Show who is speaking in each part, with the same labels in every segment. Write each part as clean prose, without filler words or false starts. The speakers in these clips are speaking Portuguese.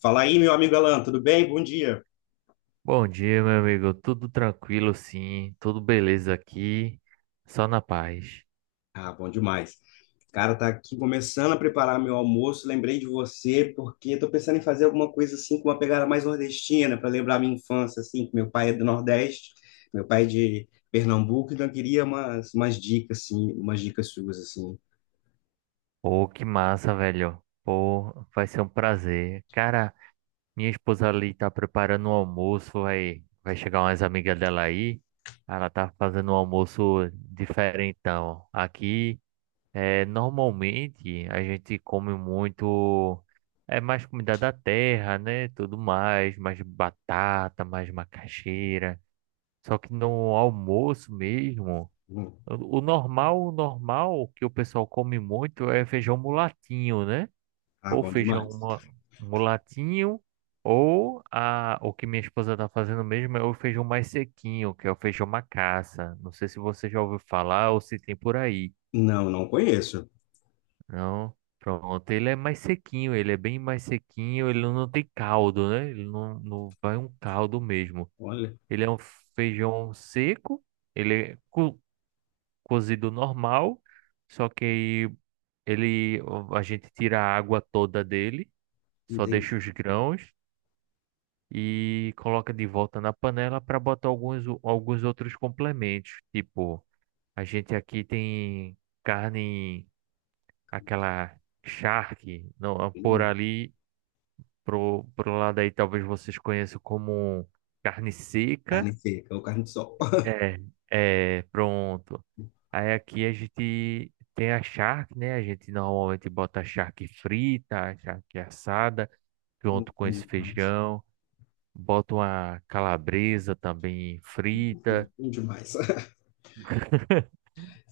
Speaker 1: Fala aí, meu amigo Alan, tudo bem? Bom dia.
Speaker 2: Bom dia, meu amigo. Tudo tranquilo, sim. Tudo beleza aqui. Só na paz.
Speaker 1: Ah, bom demais. Cara, tá aqui começando a preparar meu almoço. Lembrei de você porque tô pensando em fazer alguma coisa assim com uma pegada mais nordestina para lembrar minha infância assim, que meu pai é do Nordeste, meu pai é de Pernambuco, então eu queria umas dicas assim, umas dicas suas assim.
Speaker 2: Pô, que massa, velho. Pô, vai ser um prazer. Cara, minha esposa ali tá preparando um almoço. Vai chegar umas amigas dela aí. Ela tá fazendo um almoço diferentão. Aqui, normalmente, a gente come muito. É mais comida da terra, né? Tudo mais. Mais batata, mais macaxeira. Só que no almoço mesmo,
Speaker 1: Hum.
Speaker 2: o normal, o normal que o pessoal come muito é feijão mulatinho, né?
Speaker 1: Ah,
Speaker 2: Ou
Speaker 1: bom demais.
Speaker 2: mulatinho, ou o que minha esposa tá fazendo mesmo é o feijão mais sequinho, que é o feijão macaça. Não sei se você já ouviu falar ou se tem por aí.
Speaker 1: Não, não conheço.
Speaker 2: Não? Pronto, ele é mais sequinho, ele é bem mais sequinho, ele não tem caldo, né? Ele não vai um caldo mesmo.
Speaker 1: Olha,
Speaker 2: Ele é um feijão seco. Ele é cozido normal, só que aí ele a gente tira a água toda dele,
Speaker 1: não
Speaker 2: só
Speaker 1: tem
Speaker 2: deixa os grãos e coloca de volta na panela para botar alguns outros complementos, tipo, a gente aqui tem carne aquela charque, não, por
Speaker 1: hum,
Speaker 2: ali pro lado aí talvez vocês conheçam como carne seca.
Speaker 1: carne seca ou carne de sol.
Speaker 2: É, é, pronto. Aí aqui a gente tem a charque, né? A gente normalmente bota a charque frita, a charque assada, junto com
Speaker 1: Bom
Speaker 2: esse
Speaker 1: demais.
Speaker 2: feijão. Bota uma calabresa também frita
Speaker 1: Bom demais.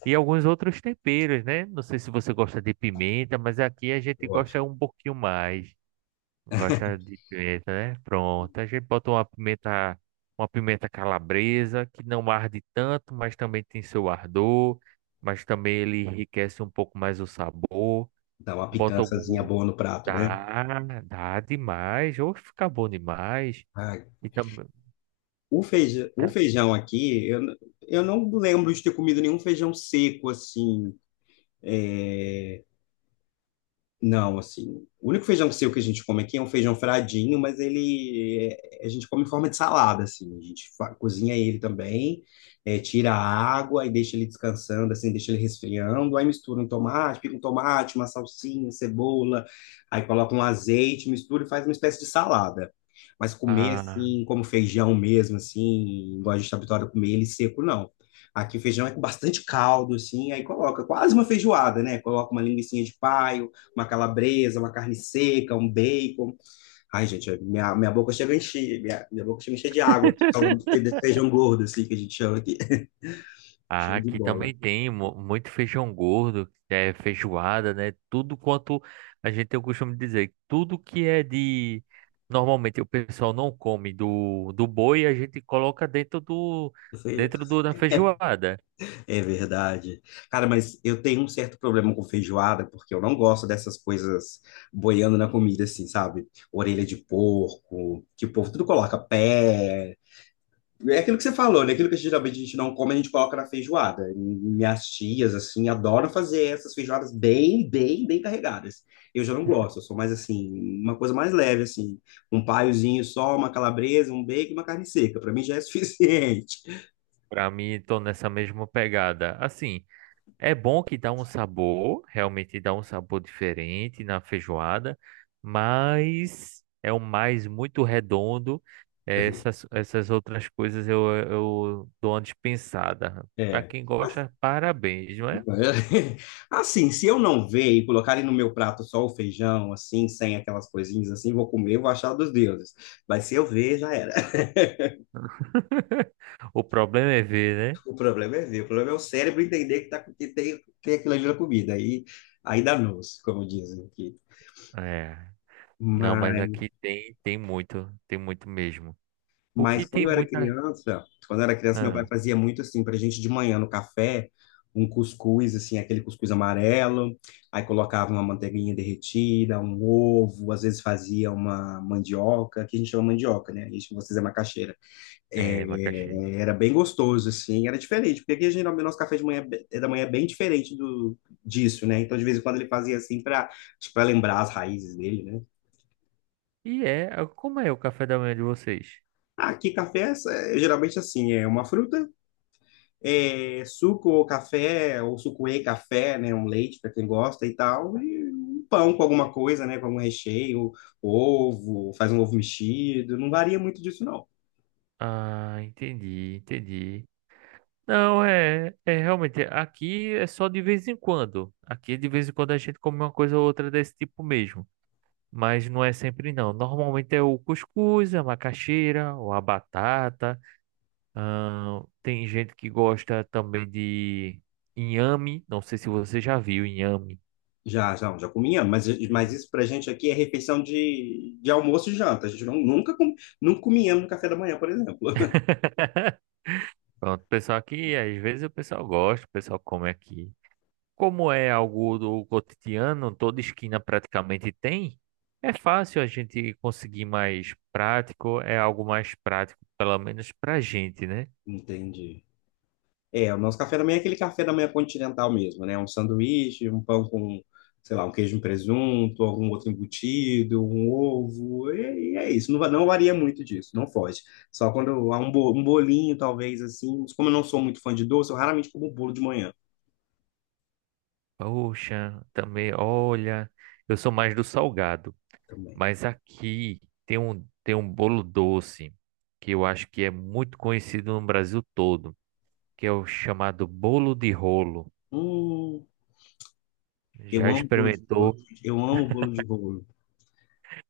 Speaker 2: e alguns outros temperos, né? Não sei se você gosta de pimenta, mas aqui a gente
Speaker 1: Eu gosto.
Speaker 2: gosta um pouquinho mais. Gosta de pimenta, né? Pronto. A gente bota uma pimenta calabresa, que não arde tanto, mas também tem seu ardor, mas também ele enriquece um pouco mais o sabor.
Speaker 1: Dá uma
Speaker 2: Bota
Speaker 1: picançazinha
Speaker 2: algum.
Speaker 1: boa no prato, né?
Speaker 2: Dá, dá demais. Ou fica bom demais.
Speaker 1: Ah,
Speaker 2: E também.
Speaker 1: o feijão aqui, eu não lembro de ter comido nenhum feijão seco assim. É, não, assim, o único feijão seco que a gente come aqui é um feijão fradinho, mas a gente come em forma de salada, assim, cozinha ele também, é, tira a água e deixa ele descansando, assim, deixa ele resfriando, aí mistura um tomate, pica um tomate, uma salsinha, cebola, aí coloca um azeite, mistura e faz uma espécie de salada. Mas comer
Speaker 2: Ah,
Speaker 1: assim, como feijão mesmo, assim, igual a gente está habituado a comer ele seco, não. Aqui o feijão é com bastante caldo, assim, aí coloca quase uma feijoada, né? Coloca uma linguicinha de paio, uma calabresa, uma carne seca, um bacon. Ai, gente, é, minha boca chega a encher, minha boca chega a encher de água, aqui, falando de feijão gordo, assim, que a gente chama aqui.
Speaker 2: ah,
Speaker 1: Show de
Speaker 2: aqui
Speaker 1: bola.
Speaker 2: também tem muito feijão gordo, é feijoada, né? Tudo quanto a gente tem o costume de dizer, tudo que é de. Normalmente o pessoal não come do boi, a gente coloca dentro do
Speaker 1: Feijão,
Speaker 2: da feijoada.
Speaker 1: é verdade. Cara, mas eu tenho um certo problema com feijoada, porque eu não gosto dessas coisas boiando na comida, assim, sabe? Orelha de porco, que o povo tudo coloca pé, é aquilo que você falou, né? Aquilo que geralmente a gente não come, a gente coloca na feijoada. Minhas tias, assim, adoram fazer essas feijoadas bem, bem, bem carregadas. Eu já não gosto, eu sou mais, assim, uma coisa mais leve, assim. Um paiozinho só, uma calabresa, um bacon e uma carne seca. Para mim já é suficiente.
Speaker 2: Pra mim, tô nessa mesma pegada. Assim. É bom que dá um sabor, realmente dá um sabor diferente na feijoada, mas é um mais muito redondo. Essas outras coisas eu dou uma dispensada. Para
Speaker 1: É.
Speaker 2: quem gosta, parabéns, não é?
Speaker 1: Assim, se eu não ver e colocarem no meu prato só o feijão, assim, sem aquelas coisinhas, assim, vou comer, vou achar dos deuses. Mas se eu ver, já era.
Speaker 2: O problema é ver,
Speaker 1: O problema é ver, o problema é o cérebro entender que, tá, que tem, tem aquilo ali na comida. Aí, aí dá noce, como dizem aqui.
Speaker 2: né? É. Não, mas
Speaker 1: Mas,
Speaker 2: aqui tem, tem muito mesmo. O
Speaker 1: mas
Speaker 2: que
Speaker 1: quando
Speaker 2: tem
Speaker 1: eu era
Speaker 2: muita.
Speaker 1: criança, quando eu era criança, meu pai
Speaker 2: Ah,
Speaker 1: fazia muito assim pra gente de manhã no café, um cuscuz, assim, aquele cuscuz amarelo, aí colocava uma manteiguinha derretida, um ovo, às vezes fazia uma mandioca, que a gente chama mandioca, né? A gente, vocês é macaxeira.
Speaker 2: é, macaxeira.
Speaker 1: É, era bem gostoso, assim, era diferente, porque aqui geralmente o nosso café de manhã, é da manhã é bem diferente do, disso, né? Então, de vez em quando ele fazia assim para lembrar as raízes dele, né?
Speaker 2: E é. Como é o café da manhã de vocês?
Speaker 1: Ah, aqui café é, é geralmente assim, é uma fruta, é suco ou café, ou suco e café, né? Um leite para quem gosta e tal, e um pão com alguma coisa, né? Com algum recheio, ovo, faz um ovo mexido, não varia muito disso, não.
Speaker 2: Ah, entendi. Não, é realmente, aqui é só de vez em quando. Aqui de vez em quando a gente come uma coisa ou outra desse tipo mesmo. Mas não é sempre não. Normalmente é o cuscuz, a macaxeira, ou a batata. Tem gente que gosta também de inhame. Não sei se você já viu inhame.
Speaker 1: Já, já, já comia, mas isso pra gente aqui é refeição de almoço e janta. A gente não, nunca, nunca comíamos no café da manhã, por exemplo.
Speaker 2: Pronto, o pessoal aqui, às vezes o pessoal gosta, o pessoal come aqui. Como é algo do cotidiano, toda esquina praticamente tem, é fácil a gente conseguir mais prático, é algo mais prático, pelo menos pra gente, né?
Speaker 1: Entendi. É, o nosso café da manhã é aquele café da manhã continental mesmo, né? Um sanduíche, um pão com, sei lá, um queijo e um presunto, algum outro embutido, um ovo, e é isso. Não, não varia muito disso, não foge. Só quando há um, um bolinho, talvez, assim. Mas como eu não sou muito fã de doce, eu raramente como bolo de manhã
Speaker 2: Poxa, também, olha, eu sou mais do salgado,
Speaker 1: também.
Speaker 2: mas aqui tem tem um bolo doce que eu acho que é muito conhecido no Brasil todo, que é o chamado bolo de rolo.
Speaker 1: Hum, eu
Speaker 2: Já
Speaker 1: amo bolo de bolo.
Speaker 2: experimentou?
Speaker 1: Eu amo bolo de bolo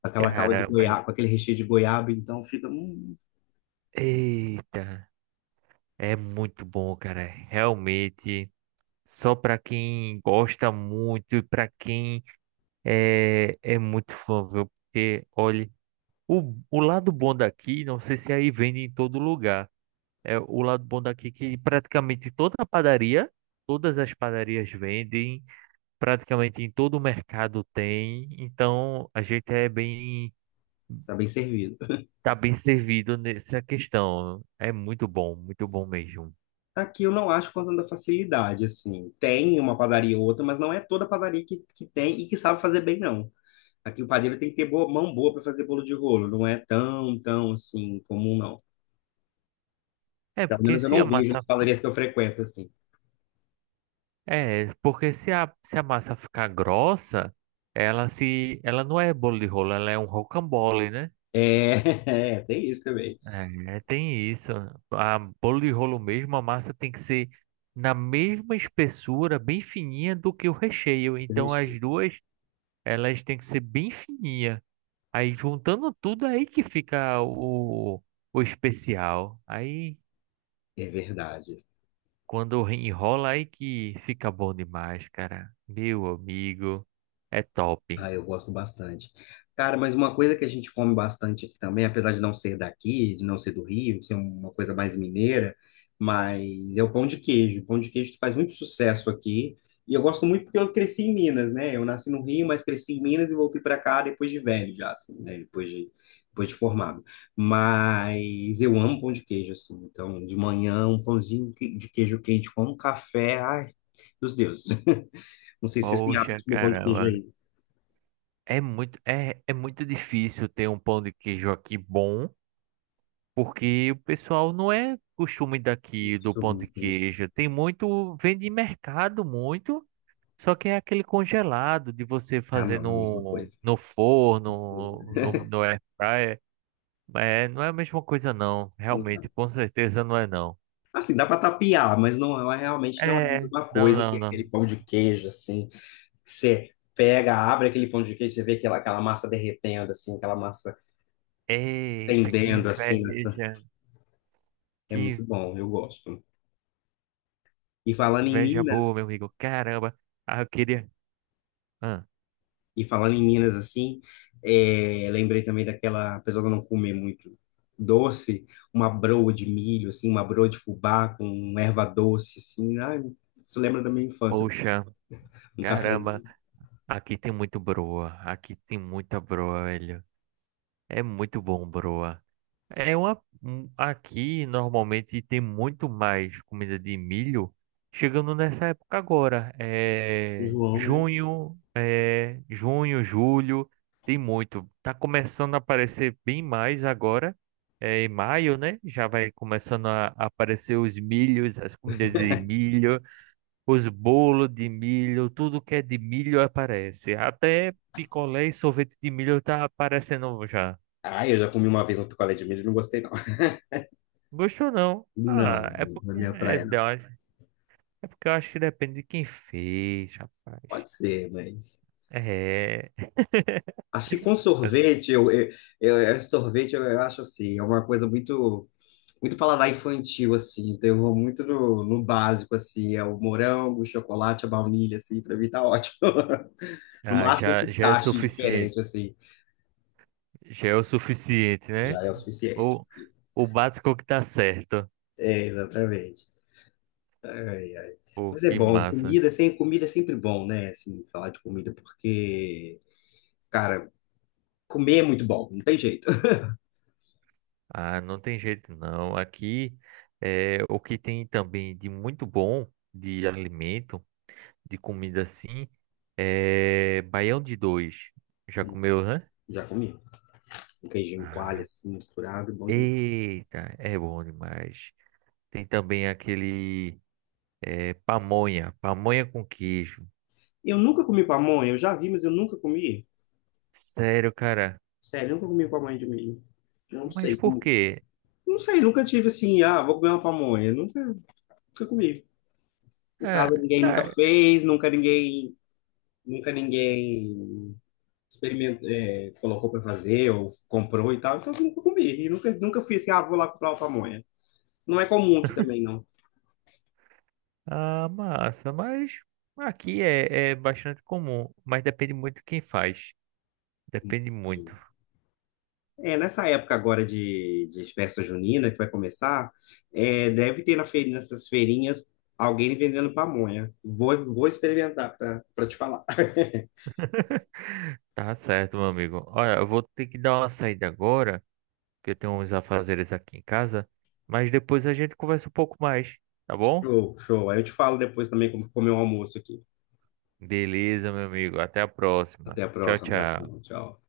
Speaker 1: com aquela calda de
Speaker 2: Caramba,
Speaker 1: goiaba, com aquele recheio de goiaba, então fica,
Speaker 2: eita, é muito bom, cara, realmente. Só para quem gosta muito e para quem é muito fã, viu? Porque, olha, o lado bom daqui, não sei se é aí vende em todo lugar. É o lado bom daqui que praticamente toda a padaria, todas as padarias vendem, praticamente em todo o mercado tem. Então a gente é bem,
Speaker 1: tá bem servido.
Speaker 2: tá bem servido nessa questão. É muito bom mesmo.
Speaker 1: Aqui eu não acho com tanta facilidade, assim. Tem uma padaria ou outra, mas não é toda padaria que tem e que sabe fazer bem, não. Aqui o padeiro tem que ter boa, mão boa para fazer bolo de rolo, não é tão, tão, assim, comum, não.
Speaker 2: É
Speaker 1: Pelo
Speaker 2: porque
Speaker 1: menos eu
Speaker 2: se
Speaker 1: não
Speaker 2: a
Speaker 1: vejo
Speaker 2: massa
Speaker 1: as padarias que eu frequento, assim.
Speaker 2: é, porque se se a massa ficar grossa, ela não é bolo de rolo, ela é um rocambole, né?
Speaker 1: É, é, tem isso também.
Speaker 2: É, tem isso. A bolo de rolo mesmo, a massa tem que ser na mesma espessura, bem fininha do que o recheio. Então as duas, elas têm que ser bem fininha. Aí juntando tudo aí que fica o especial. Aí
Speaker 1: É verdade.
Speaker 2: quando enrola aí que fica bom demais, cara. Meu amigo, é top.
Speaker 1: Ah, eu gosto bastante. Cara, mas uma coisa que a gente come bastante aqui também, apesar de não ser daqui, de não ser do Rio, ser uma coisa mais mineira, mas é o pão de queijo. O pão de queijo faz muito sucesso aqui. E eu gosto muito porque eu cresci em Minas, né? Eu nasci no Rio, mas cresci em Minas e voltei para cá depois de velho, já, assim, né? Depois de formado. Mas eu amo pão de queijo, assim. Então, de manhã, um de queijo quente com um café, ai, dos deuses. Não sei se vocês têm hábito
Speaker 2: Poxa,
Speaker 1: de comer pão de queijo
Speaker 2: caramba.
Speaker 1: aí.
Speaker 2: É muito, é muito difícil ter um pão de queijo aqui bom, porque o pessoal não é costume daqui do
Speaker 1: Gostou,
Speaker 2: pão de
Speaker 1: entendi.
Speaker 2: queijo. Tem muito, vende em mercado muito, só que é aquele congelado de você
Speaker 1: Ah,
Speaker 2: fazer
Speaker 1: não, não é a mesma coisa.
Speaker 2: no forno,
Speaker 1: Não.
Speaker 2: no air fryer. É, não é a mesma coisa não, realmente,
Speaker 1: Não.
Speaker 2: com certeza não é não.
Speaker 1: Assim, dá para tapear, mas não é realmente não é a
Speaker 2: É,
Speaker 1: mesma coisa que aquele
Speaker 2: não.
Speaker 1: pão de queijo, assim. Que você pega, abre aquele pão de queijo, você vê aquela, aquela massa derretendo, assim, aquela massa
Speaker 2: Eita,
Speaker 1: fendendo, assim. Nessa... é muito
Speaker 2: que
Speaker 1: bom, eu gosto. E falando em
Speaker 2: inveja boa,
Speaker 1: Minas,
Speaker 2: meu amigo. Caramba, ah, eu queria. Ah,
Speaker 1: e falando em Minas, assim, é, lembrei também daquela, apesar de eu não comer muito doce, uma broa de milho, assim, uma broa de fubá com erva doce, assim. Ai, isso lembra da minha infância.
Speaker 2: poxa,
Speaker 1: Um
Speaker 2: caramba,
Speaker 1: cafezinho
Speaker 2: aqui tem muito broa, aqui tem muita broa, velho. É muito bom, broa. É uma, aqui normalmente tem muito mais comida de milho chegando nessa época agora.
Speaker 1: com
Speaker 2: É
Speaker 1: João, né?
Speaker 2: junho, julho, tem muito. Tá começando a aparecer bem mais agora. É em maio, né? Já vai começando a aparecer os milhos, as comidas de milho. Os bolos de milho, tudo que é de milho aparece. Até picolé e sorvete de milho tá aparecendo já.
Speaker 1: Ah, eu já comi uma vez um picolé de milho e não gostei, não.
Speaker 2: Gostou não?
Speaker 1: Não,
Speaker 2: Ah,
Speaker 1: na minha praia não.
Speaker 2: é porque eu acho que depende de quem fez, rapaz.
Speaker 1: Pode ser, mas.
Speaker 2: É.
Speaker 1: Acho que com sorvete, eu, sorvete eu acho assim, é uma coisa muito, muito paladar infantil, assim. Então eu vou muito no, no básico, assim, é o morango, o chocolate, a baunilha, assim, pra mim tá ótimo. No
Speaker 2: Ah,
Speaker 1: máximo um
Speaker 2: já é o
Speaker 1: pistache
Speaker 2: suficiente.
Speaker 1: diferente, assim,
Speaker 2: Já é o suficiente, né?
Speaker 1: já é o suficiente.
Speaker 2: O, o básico que tá certo.
Speaker 1: É, exatamente. Ai, ai.
Speaker 2: Pô,
Speaker 1: Mas é
Speaker 2: que
Speaker 1: bom,
Speaker 2: massa.
Speaker 1: comida, é sem, comida é sempre bom, né? Assim, falar de comida, porque, cara, comer é muito bom, não tem jeito.
Speaker 2: Ah, não tem jeito não. Aqui é o que tem também de muito bom de alimento, de comida assim, é baião de dois. Já comeu, né?
Speaker 1: Já comi. Um queijinho coalho
Speaker 2: Ah,
Speaker 1: assim, misturado, bom demais.
Speaker 2: eita, é bom demais. Tem também aquele é, pamonha, pamonha com queijo.
Speaker 1: Eu nunca comi pamonha, eu já vi, mas eu nunca comi.
Speaker 2: Sério, cara.
Speaker 1: Sério, eu nunca comi pamonha de milho. Eu não
Speaker 2: Mas
Speaker 1: sei
Speaker 2: por
Speaker 1: como.
Speaker 2: quê?
Speaker 1: Não sei, nunca tive assim, ah, vou comer uma pamonha. Nunca, nunca comi. Em casa
Speaker 2: É,
Speaker 1: ninguém nunca
Speaker 2: é,
Speaker 1: fez, nunca ninguém experimentou, é, colocou para fazer ou comprou e tal. Então eu nunca comi. E nunca, nunca fui assim, ah, vou lá comprar uma pamonha. Não é comum aqui também, não.
Speaker 2: a massa, mas aqui é bastante comum, mas depende muito de quem faz. Depende muito.
Speaker 1: É, nessa época agora de festa junina que vai começar, é, deve ter na feira, nessas feirinhas alguém vendendo pamonha. Vou, vou experimentar para te falar.
Speaker 2: Tá certo, meu amigo. Olha, eu vou ter que dar uma saída agora, porque eu tenho uns afazeres aqui em casa, mas depois a gente conversa um pouco mais, tá bom?
Speaker 1: Show, show. Aí eu te falo depois também como comer o almoço aqui.
Speaker 2: Beleza, meu amigo. Até a próxima.
Speaker 1: Até a
Speaker 2: Tchau,
Speaker 1: próxima.
Speaker 2: tchau.
Speaker 1: Abração. Tchau.